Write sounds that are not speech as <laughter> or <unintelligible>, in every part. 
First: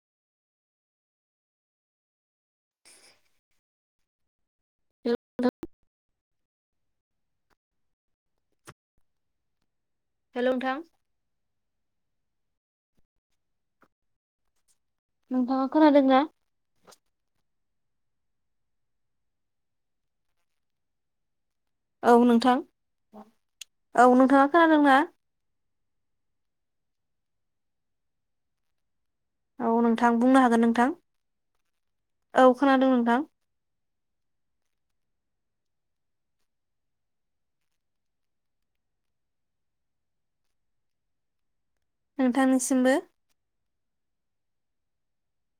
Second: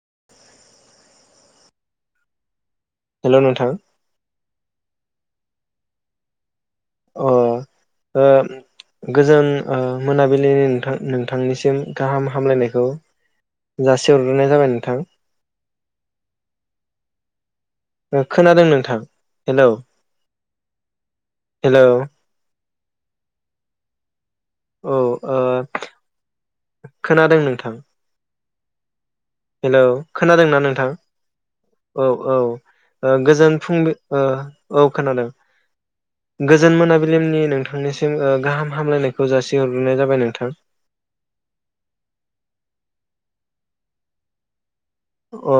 <inaudible> Hello नोंथां। <unintelligible> अ ओ गोजोन ओ मोनाबिलिनि नोंथां नोंथांनिसिम गाहाम हामलायनायखौ जासिहरग्रोनाय जाबाय नों नोंथाङा खोनादोंना? खोनादों नोंथां हेलौ हेलौ औ नोंथां औ नोंथां औ ओ खोनादों नोंथां। औ हेलौ नोंथां बुंनो खोनादोंना हागोन नोंथां औ खोनादों औ नोंथां गोजोन फुंबि ओ औ खोनादों गोजोन मोनाबिलिनि नोंथांनिसिम ओ गाहाम हामलायनायखौ जासिहरग्रोनाय जाबाय नोंथां। नोंथांनिसिमबो। अ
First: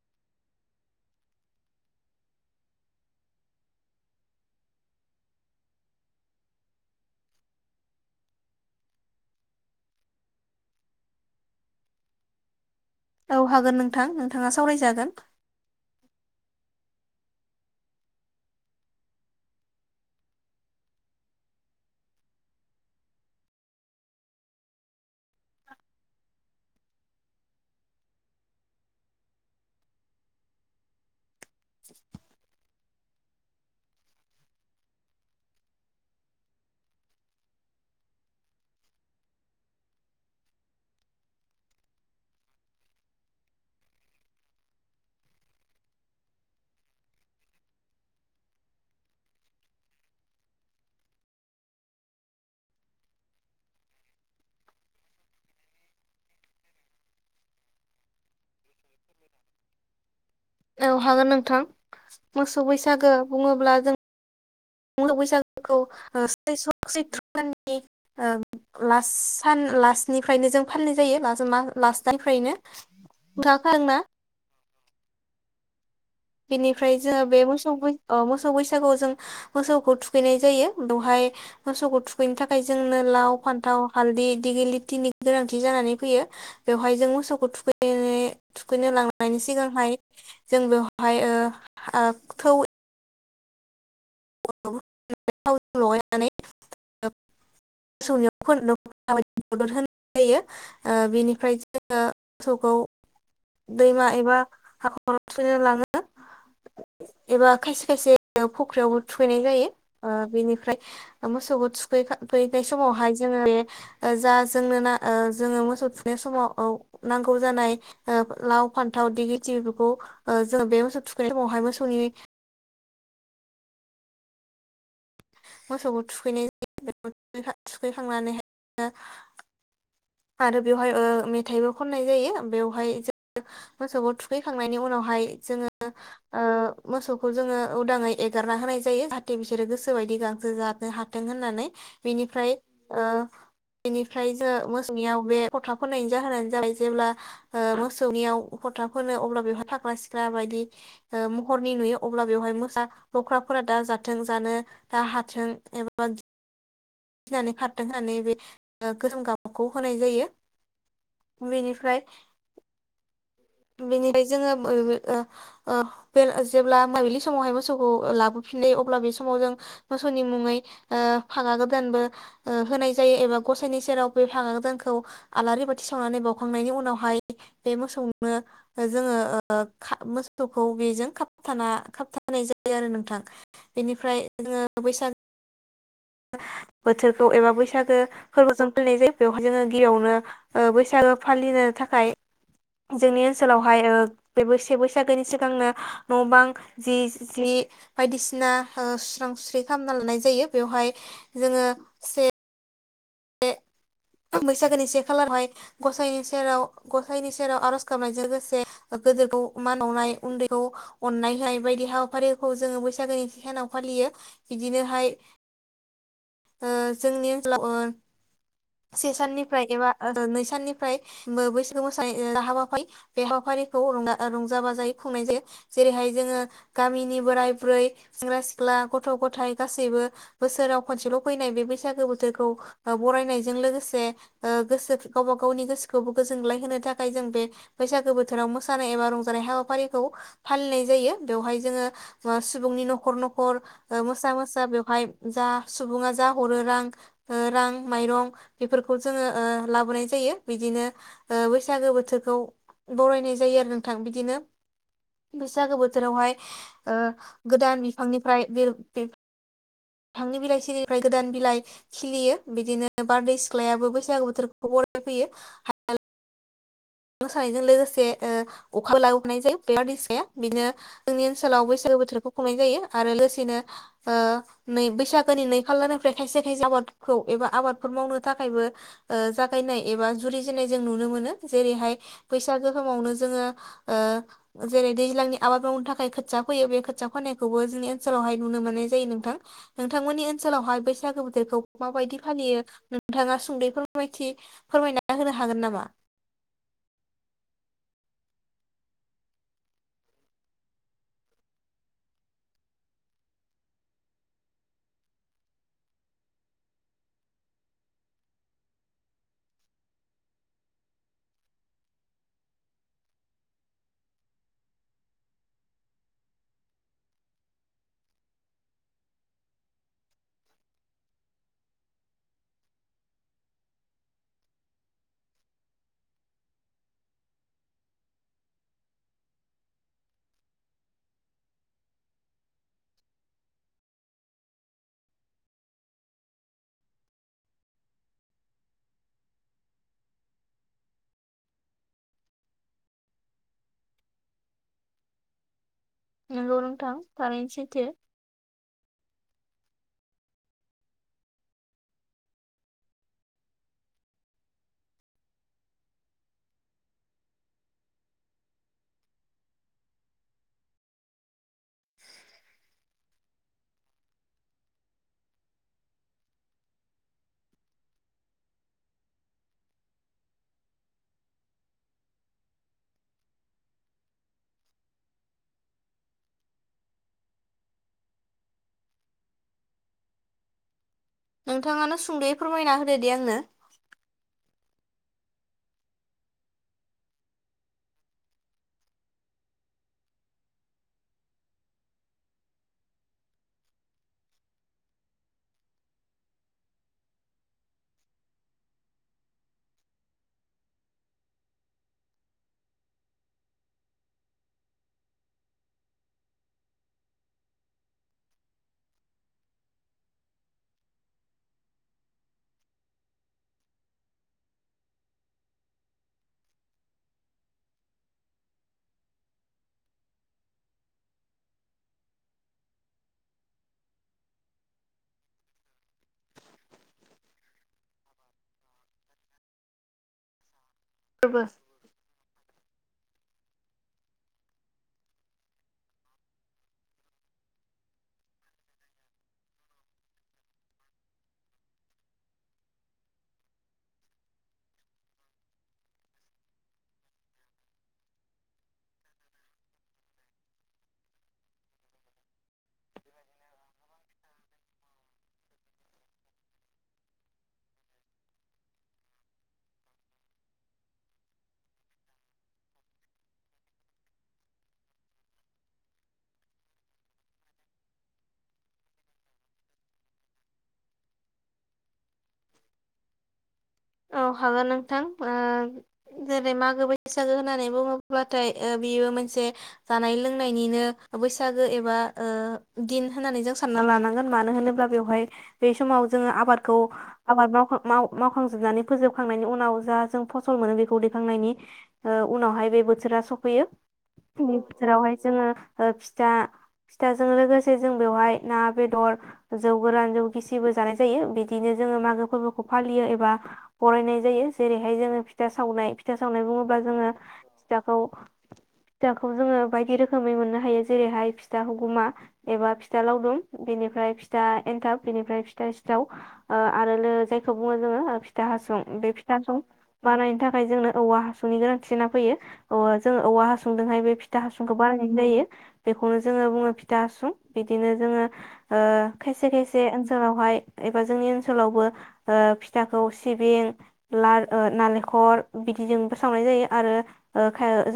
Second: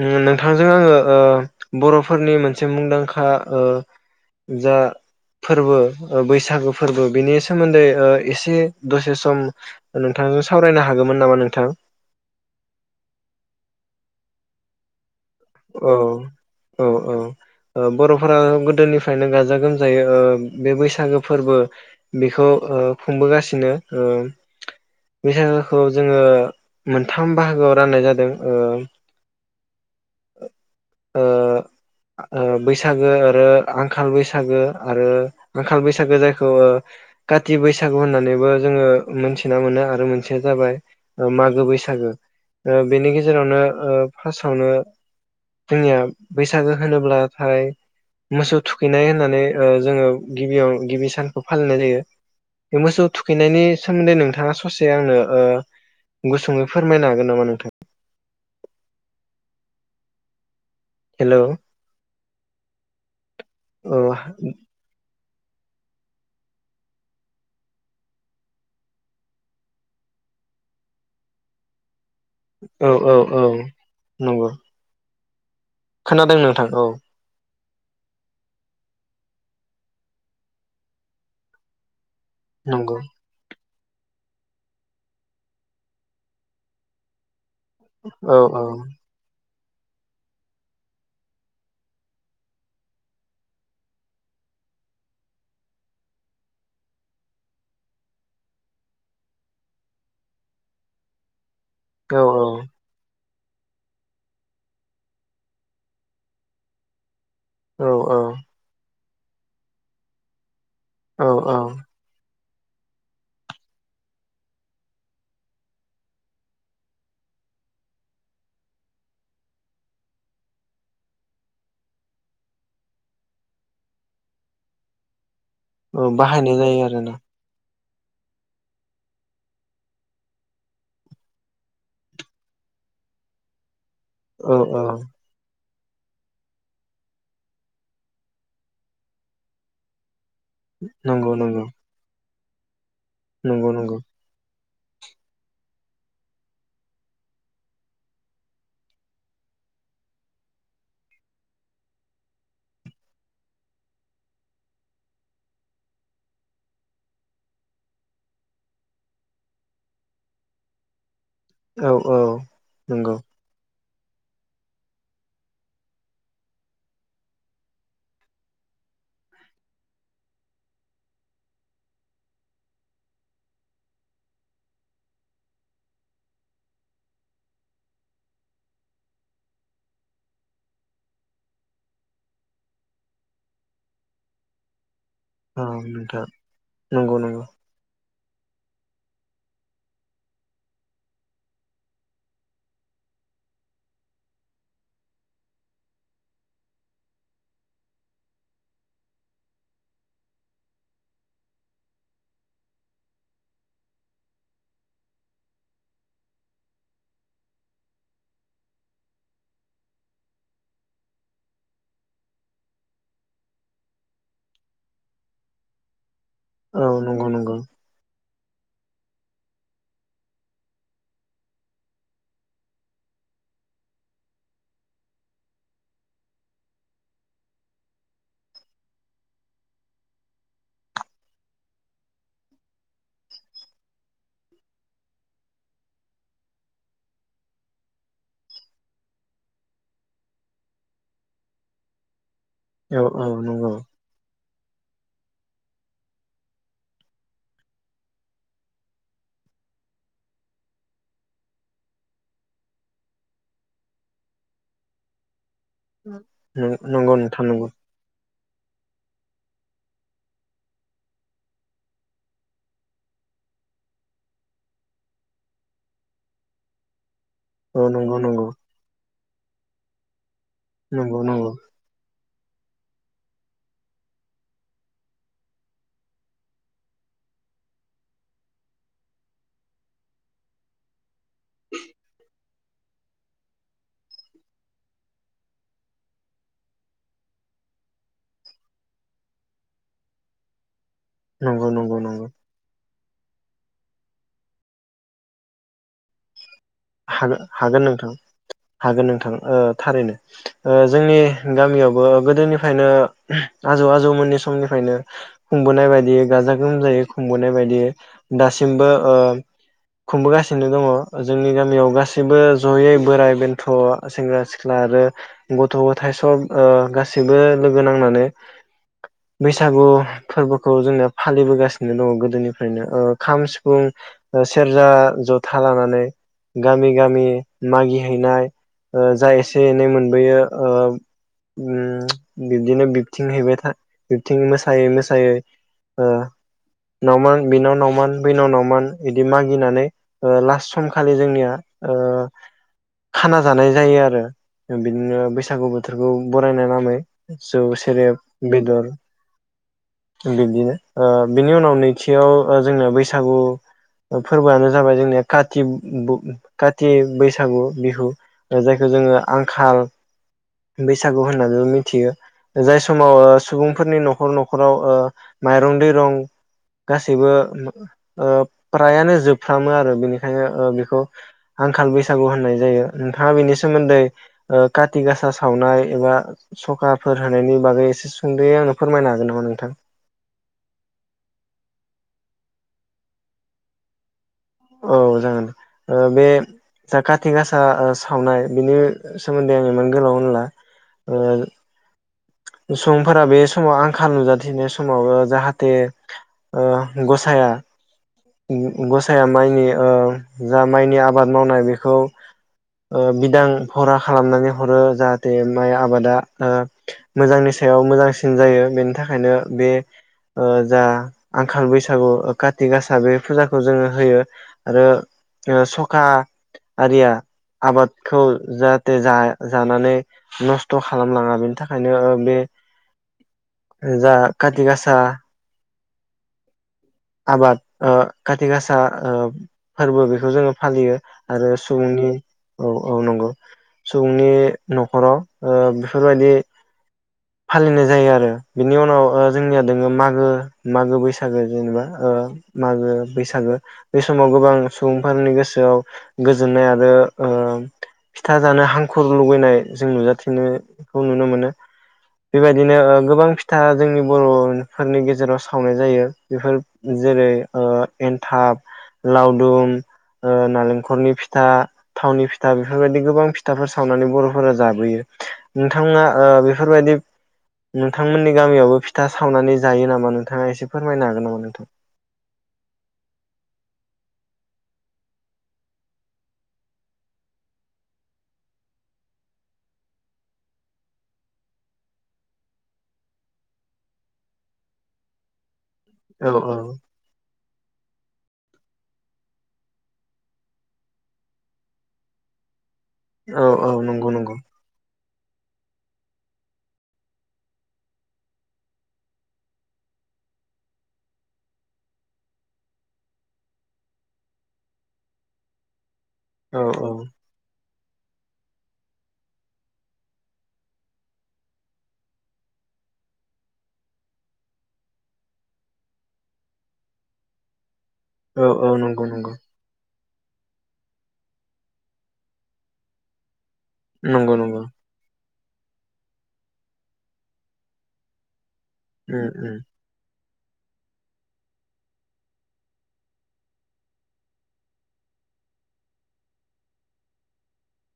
उम नोंथांजों आङो ओ बर'फोरनि मोनसे मुंदांखा ओ जा फोरबो बैसागु फोरबो बिनि सोमोन्दै ओ एसे दसे सम नोंथांजों सावरायनो हागौमोन नामा नोंथां? औ हागोन नोंथां नोंथाङा सावरायजागोन। औ औ औ औ बर'फोरा गोदोनिफ्रायनो गाजा गोमजायै ओ बे बैसागो फोरबो बेखौ ओ खुंबोगासिनो ओ बैसागोखौ जोङो मोनथाम बाहागोआव राननाय जादों ओ ओ बैसागो आरो आंखाल बैसागो आरो आंखाल बैसागो जायखौ काति बैसागु होननानैबो जोङो मोनथिना मोनो आरो मोनसेया जाबाय ओ मागो बैसागो बेनि गेजेरावनो फार्स्टयावनो जोंनिया बैसागो होनोब्लाथाय मोसौ थुखैनाय होननानै जोङो ओ गिबियाव गिबि सानखौ फालिनाय जायो बे मोसौ थुखैनायनि सोमोन्दै नोंथाङा ससे आंनो ओ गुसुङै फोरमायनो हागोन नामा नोंथां? औ हागोन हेलौ नोंथां मोसौ बैसागो बुङोब्ला जों औ बैसागुखौ <unintelligible> बैसाग सैथ्र'दाननि ओ लास सान लासनिफ्रायनो जों फालिनाय जायो दाननिफ्रायनो औ औ औ नोंथाङा खोनादोंना नंगौ खोनादों नोंथां औ बिनिफ्राय जोङो बे मोसौ मो अ मोसौ बैसागुआव जों मोसौखौ थुखैनाय जायो बेवहाय मोसौ थु बेनि थाखाय नंगौ जोंनो लाव फान्थाव हालदि गेलिटिनि गोनांथि जानानै फैयो बेवहाय जों मोसौखौ थुखै दिनै औ थुखैनो लांनायनि सिगां <unintelligible> जों बेवहा ओमहाय ओ ओ थौ <unintelligible> लगायनानै मोसौनि मदद होनाय जायो ओ बेनिफ्राय जोङो औ औ मोसौखौ दैमा एबा हाखराव सैना लाङो एबा औ खायसे खायसे फुख्रियाव थुखैनाय जायो ओ बेनिफ्राय औ औ मोसौखौ थुखै फैनाय समावहाय जोङो बे जा जोंनो न जोङो मोसौ थुखनाय समाव ओ नांगौ जानाय लाव फानथाव दिगिलिथिफोरखौ जोङो बे मोसौ थुखैनाय समावहाय मोसौनि मोसौखौ ओ थुखैनाय बाहायनाय जायो आरोना थुखैखांनानैहाय <unintelligible> आरो बेवहाय ओ मेथाइबो खननाय जायो बेवहाय जों मोसौखौ औ थुखैखांनायनि औ उनावहाय जोङो ओ मोसौखौ जोङो उदाङै एगारना होनाय जायो जाहाथे बिसोरो गोसोबायदि गां सो जानो हाथों नंगौ नंगौ होननानै बेनि ओमफ्राय ओ नंगौ नंगौ बेनिफ्राय जों मो सौनियाव बे फथा फोनायनायनि जाहोनानो जाबाय जेब्ला ओ मोसौनियाव फथा फोनो अब्ला बेवहाय फाग्रा सिख्रा बायदि ओ महरनि नुयो अब्ला बेवहाय मोसा लख्राफोरा दा जाथों जानो दा हाथों एबा गिनानै खारथों होननानै बे ओ गोसोम गाबखौ होनाय जायो औ बेनिफ्राय औ नंगौ बेनिफ्राय जोङो बे ओ ओ जेब्ला मोनाबिलि समावहाय मोसौखौ लाबोफिनो अब्ला बे समाव जों मोसौनि मुङै ओ फागा गोदानबो ओ होनाय जायो एबा गसाइनि सेराव बे फागा गोदानखौ आलारि बाथि सावनानै बावउखांनायनि उनावहाय बे मोसौ जोङो ओ मोसौखौ बेजों खाबथाना खाबथानाय जायो आरो नोंथां बेनिफ्राय जोङो बैसागो उम बोथोरखौ एबा बैसागो फोरबो जों फालिनाय जायो बेवहाय जोङो गिबियावनो ओ बैसागो फालिनो थाखाय जोंनि ओनसोलावहाय ओ बे से बैसागोनि सिगांनो न' बां जि जि बायदिसिना ओ सुस्रां सुस्रि खालामना लानाय जायो बेवहाय जोङो से <unintelligible> बैसागोनि से खालारावहाय गसाइनि सेराव गसाइनि सेराव आरज गाबनायजों लोगोसे गोदिरखौ मान बावनाय उनदैखौ अननायहोनाय बायदि हाबाफारिखौ जोङो बैसागोनि से सानाव फालियो बिदिनोहाय ओ औ नंगौ जोंनि नंगौ ओनसोलाव ओ से साननिफ्राय एबा नै साननिफ्राय बैसागु मोसानाय हाबाफारि बे हाबाफारिखौ रंजा बाजायो खुंनाय जायो जेरैहाय जोङो गामिनि बोराय बुरै सेंग्रा सिख्ला गथ' गथाय गासैबो बोसोराव खनसेल' फैनाय बे बैसागो बोथोरखौ बरायनाय जों लोगोसे ओ गोसो गावबा गावनि गोसोखौबो गोजोनग्लाय होनो थाखाय जों बे बैसागो बोथोराव मोसानाय एबा रंजानाय हाबाफारिखौ फालिनाय जायो बेवहाय जोङो सुबुंनि औ न'खर न'खर नंगौ ओ मोसा मोसा बेवहाय जा सुबुङा जा हरो रां ओ रां माइरं बेफोरखौ जोङो ओ लाबोनाय जायो बिदिनो ओ बैसागो बोथोरखौ बरायनाय जायो आरो नोंथां बिदिनो बैसागो बोथोरावहाय ओ नंगौ नोंथां नंगौ गोदान बिफांनिफ्राय बे <unintelligible> फांनि बिलाइ सिरिनिफ्राय गोदान बिलाइ खिलियो बिदिनो बारदै सिख्लायाबो बैसागु बोथोरखौ बरायफैयो <unintelligible> मोसानायजों औ लोगोसे नंगौ नंगौ ओ अखाबो लाबोनाय जायो बारदैसिख्लाया बिदिनो नंगौ जोंनि नंगौ ओनसोलाव बै सागो बोथोरखौ खुंनाय जायो आरो लोगोसेनो ओ नै बैसागोनि नै फालारनिफ्राय खायसे खायसे आबादखौ एबा आबादफोर मावनो थाखायबो ओ जागायनाय एबा जुरिजेननाय जों नुनो मोनो जेरैहाय बैसागु समावनो जोङो ओ जेरै दैज्लांनि आबाद मावनो थाखाय खोथिया फैयो बे खोथिया फैनायखौबो जोंनि ओनसोलावहाय नुनो मोननाय जायो नोंथां नोंथांमोननि ओनसोलावहाय बै सागो बोथोरखौ नंगौ नंगौ माबायदि नंगौ फालियो <unintelligible> नोंथाङा सुंदयै फोरमायथि फोरमायना होनो हागोन नामा हागोन नोंथां हागोन नोंथां ओ थारैनो जोंनि गामियावबो गोदोनिफ्रायनो आजौ आजौमोननि समनिफ्रायनो खुंबोनाय बायदि गाजा गोमजायै खुंबोनाय बायदि दासिमबो खुंबोगासिनो दङ जोंनि गामि बेयाव गासैबो जयै बोराइ बेन्थ सेंग्रा सिख्ला आरो गथ गथाय सब गासैबो लोगो नांनानै बैसागु फोरबोखौ जोंनाया फालिबोगासिनो दङ गोदोनिफ्रायनो खाम सिफुं सेरजा जथा लानानै गामि गामि मागिहैनाय जा एसे एनै मोनबोयो बिब्दिनो बिबथिं हैबाय था बिबथिं मोसायै मोसायै ओ नावमान बिनाव नावमान बैनाव नावमान बिदि मागिनानै लास्ट सम खालि जोंनिया खाना जानाय जायो आरो बिदिनो बैसागु बो बोथोरखौ नंगौ बरायनाय नोंथां नामै थारैनो जौ सैथो सेरेब बेदर बिब्दिनो बिनि उनाव नैथियाव जोंनिया बैसागु फोरबोआनो जाबाय जोंनिया काति बो काति बैसागु बिहु जायखौ जोङो आंखाल बैसागु होननानैबो मिथियो जाय समाव सुबुंफोरनि नखर नखराव माइरं दैरं गासैबो फ्रायानो जोबफ्रामो आरो बेनिखायनो बेखौ आंखाल बैसागु होननाय जायो नोंथाङा बेनि सोमोन्दै काति गासा सावनाय एबा सखाफोर होनायनि बागै एसे सुंदो आंनो फोरमायनो हागोन नामा नोंथां नोंथाङानो सुंदयै फोरमायना होदो दे आंनो औ जागोन बे जा काति गासा सावनाय बिनि सोमोन्दै आं इमान गोलाव होनला सुबुंफोरा बे समाव आंखाल नुजाथिनाय समाव जाहाथे गसाया गसाया माइनि ओ जा माइनि आबाद मावनाय बेखौ बिदां भरा खालामनानै हरो जाहाथे माइ आबादा ओ मोजांनि सायाव मोजांसिन जायो बेनि थाखायनो बे ओ जा आंखाल बैसागु काति गासा बे फुजाखौ जोङो होयो आरो सखाआरिया आबादखौ जाहाथे जा जानानै नस्थ खालाम लाङा बेनि थाखाय ओंखायनो बे जा काति गासा आबाद ओ काति गासा ओ फोरबो बेखौ जोङो फालियो फोरबो आरो सुबुंनि औ औ नंगौ सुबुंनि नखराव बेफोरबायदि फालिनाय जायो आरो बेनि उनाव जोंनिया दोङो मागो मागो बैसागो जेनेबा मागो बैसागो बे समाव गोबां सुबुंफोरनि गोसोआव गोजोननाय आरो ओ फिथा जानो हांखुर लुबैनाय जों नुजाथिनायखौ नुनो मोनो बेबायदिनो गोबां फिथा जोंनि बर'फोरनि गेजेराव सावनाय जायो बेफोर जेरै एन्थाब लावदुम नालेंखरनि फिथा थावनि फिथा बेफोरबायदि गोबां फिथाफोर सावनानै बर'फोरा जाबोयो नोंथांमोना बेफोरबायदि नोंथांमोननि गामियावबो फिथा सावनानै जायो नामा नोंथाङा एसे फोरमायनो हागोन नामा नोंथां औ हागोन नोंथां ओ जेरै मागो बैसागो होननानै बुङोब्लाथाय बेयो मोनसे जानाय लोंनायनिनो बैसागो एबा दिन होननानै जों सानना लानांगोन मानो होनोब्ला बेवहाय बे समाव औ जोङो आबादखौ औ आबाद मावखां मा मावखां जोबनानै फोबखांनायनि उनाव जा जों फसल मोनो बेखौखांनायनि ओ उनावहाय बे बोसोरा औ सफैयो औ नंगौ नंगौ बे बोथोरावहाय जोङो ओ फिथा फिथाजों लोगोसे जों बेवहाय ना बेदर जौ गोरान जौ गिसिबो जानाय जायो बिदिनो जोङो मागो फोरबोखौ फालियो एबा बरायनाय जायो जेरैहाय जोङो फिथा सावनाय फिथा सावनाय औ बुङोब्ला जोङो औ फिथाखौ फिथाखौ जोङो बायदि रोखोमै मोननो हायो जेरैहाय फिथा हुगुमा एबा फिथा लावदुम बेनिफ्राय फिथा एन्थाब बेनिफ्राय फिथा सिथाव ओ आरो जायखौ बुङो जोङो ओ फिथा औ औ हासुं नंगौ बे नंगौ फिथा हासुं बानायनो थाखाय जोंनो औवा हासुंनि गोनांथि जाना फैयो जों औवा हा सुंदोंहाय बे नंगौ फिथा नंगौ हासुंखौ बानायनाय जायो बेखौनो जोङो बुङो फिथा हासुं बिदिनो जोङो ओ उम खायसे उम खायसे ओन सोलावहाय एबा जोंनि ओनसोलावबो ओ फिथा खौ सिबिं ला नालेंखर बिदिजोंबो सावनाय जायो आरो ओ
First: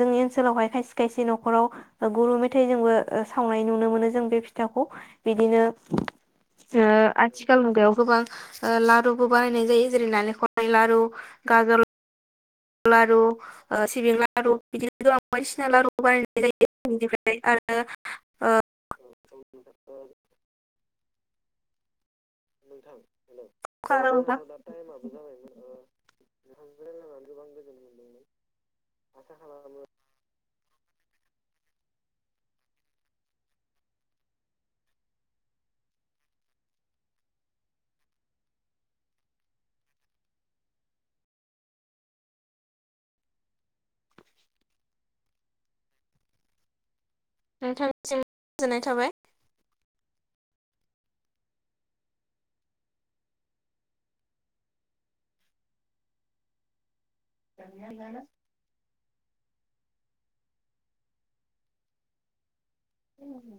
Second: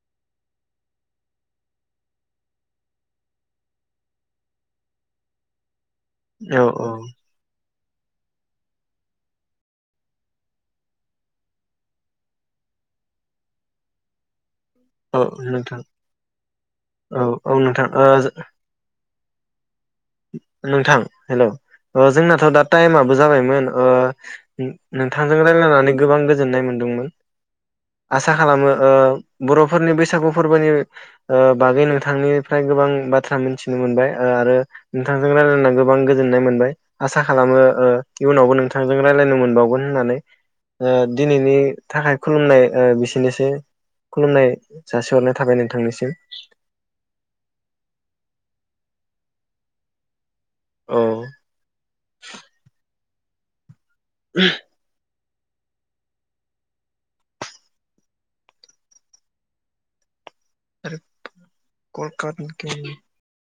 जोंनि ओनसोलावहाय खायसे खायसे नखराव गुरु मेथाइ जोंबो सावनाय नुनो मोनो जों बे फिथाखौ बिदिनो औ ओ औ आथिखाल मुगायाव गोबां ओ लारुबो बानायनाय जायो जेरै नालेंखरनि लारु गाजर लारु ओ सिबिं लारु बिदिनो औ गोबां बायदिसिना नोंथां लारु बानायनाय जायो औ बिनिफ्राय औ आरो नोंथां ओ ओ <unintelligible> नोंथां हेल' ओ जोंना थ' दा टाइमआबो जाबायमोन ओ खोनादों नोंथां नोंथांजों रायलायनानै गोबां गोजोननाय मोनदोंमोन आसा खालामो ओ बर'फोरनि बैसागु फोरबोनि ओ बागै नों थांनिफ्राय गोबां बाथ्रा मिनथिनो मोनबाय ओ आरो नोंथांजों रायलायना गोबां गोजोननाय मोनबाय आसा खालामो ओ इयुनावबो नोंथांजों रायलायनो मोनबावगोन होननानै ओ दिनैनि थाखाय खुलुमनाय ओ बिसोनोसै खुलुमनाय जासिहरनाय थाबाय नोंथांनिसिम नोंथांनिसिम गोजोननाय थाबाय औ <unintelligible> <unintelligible> <unintelligible> <unintelligible>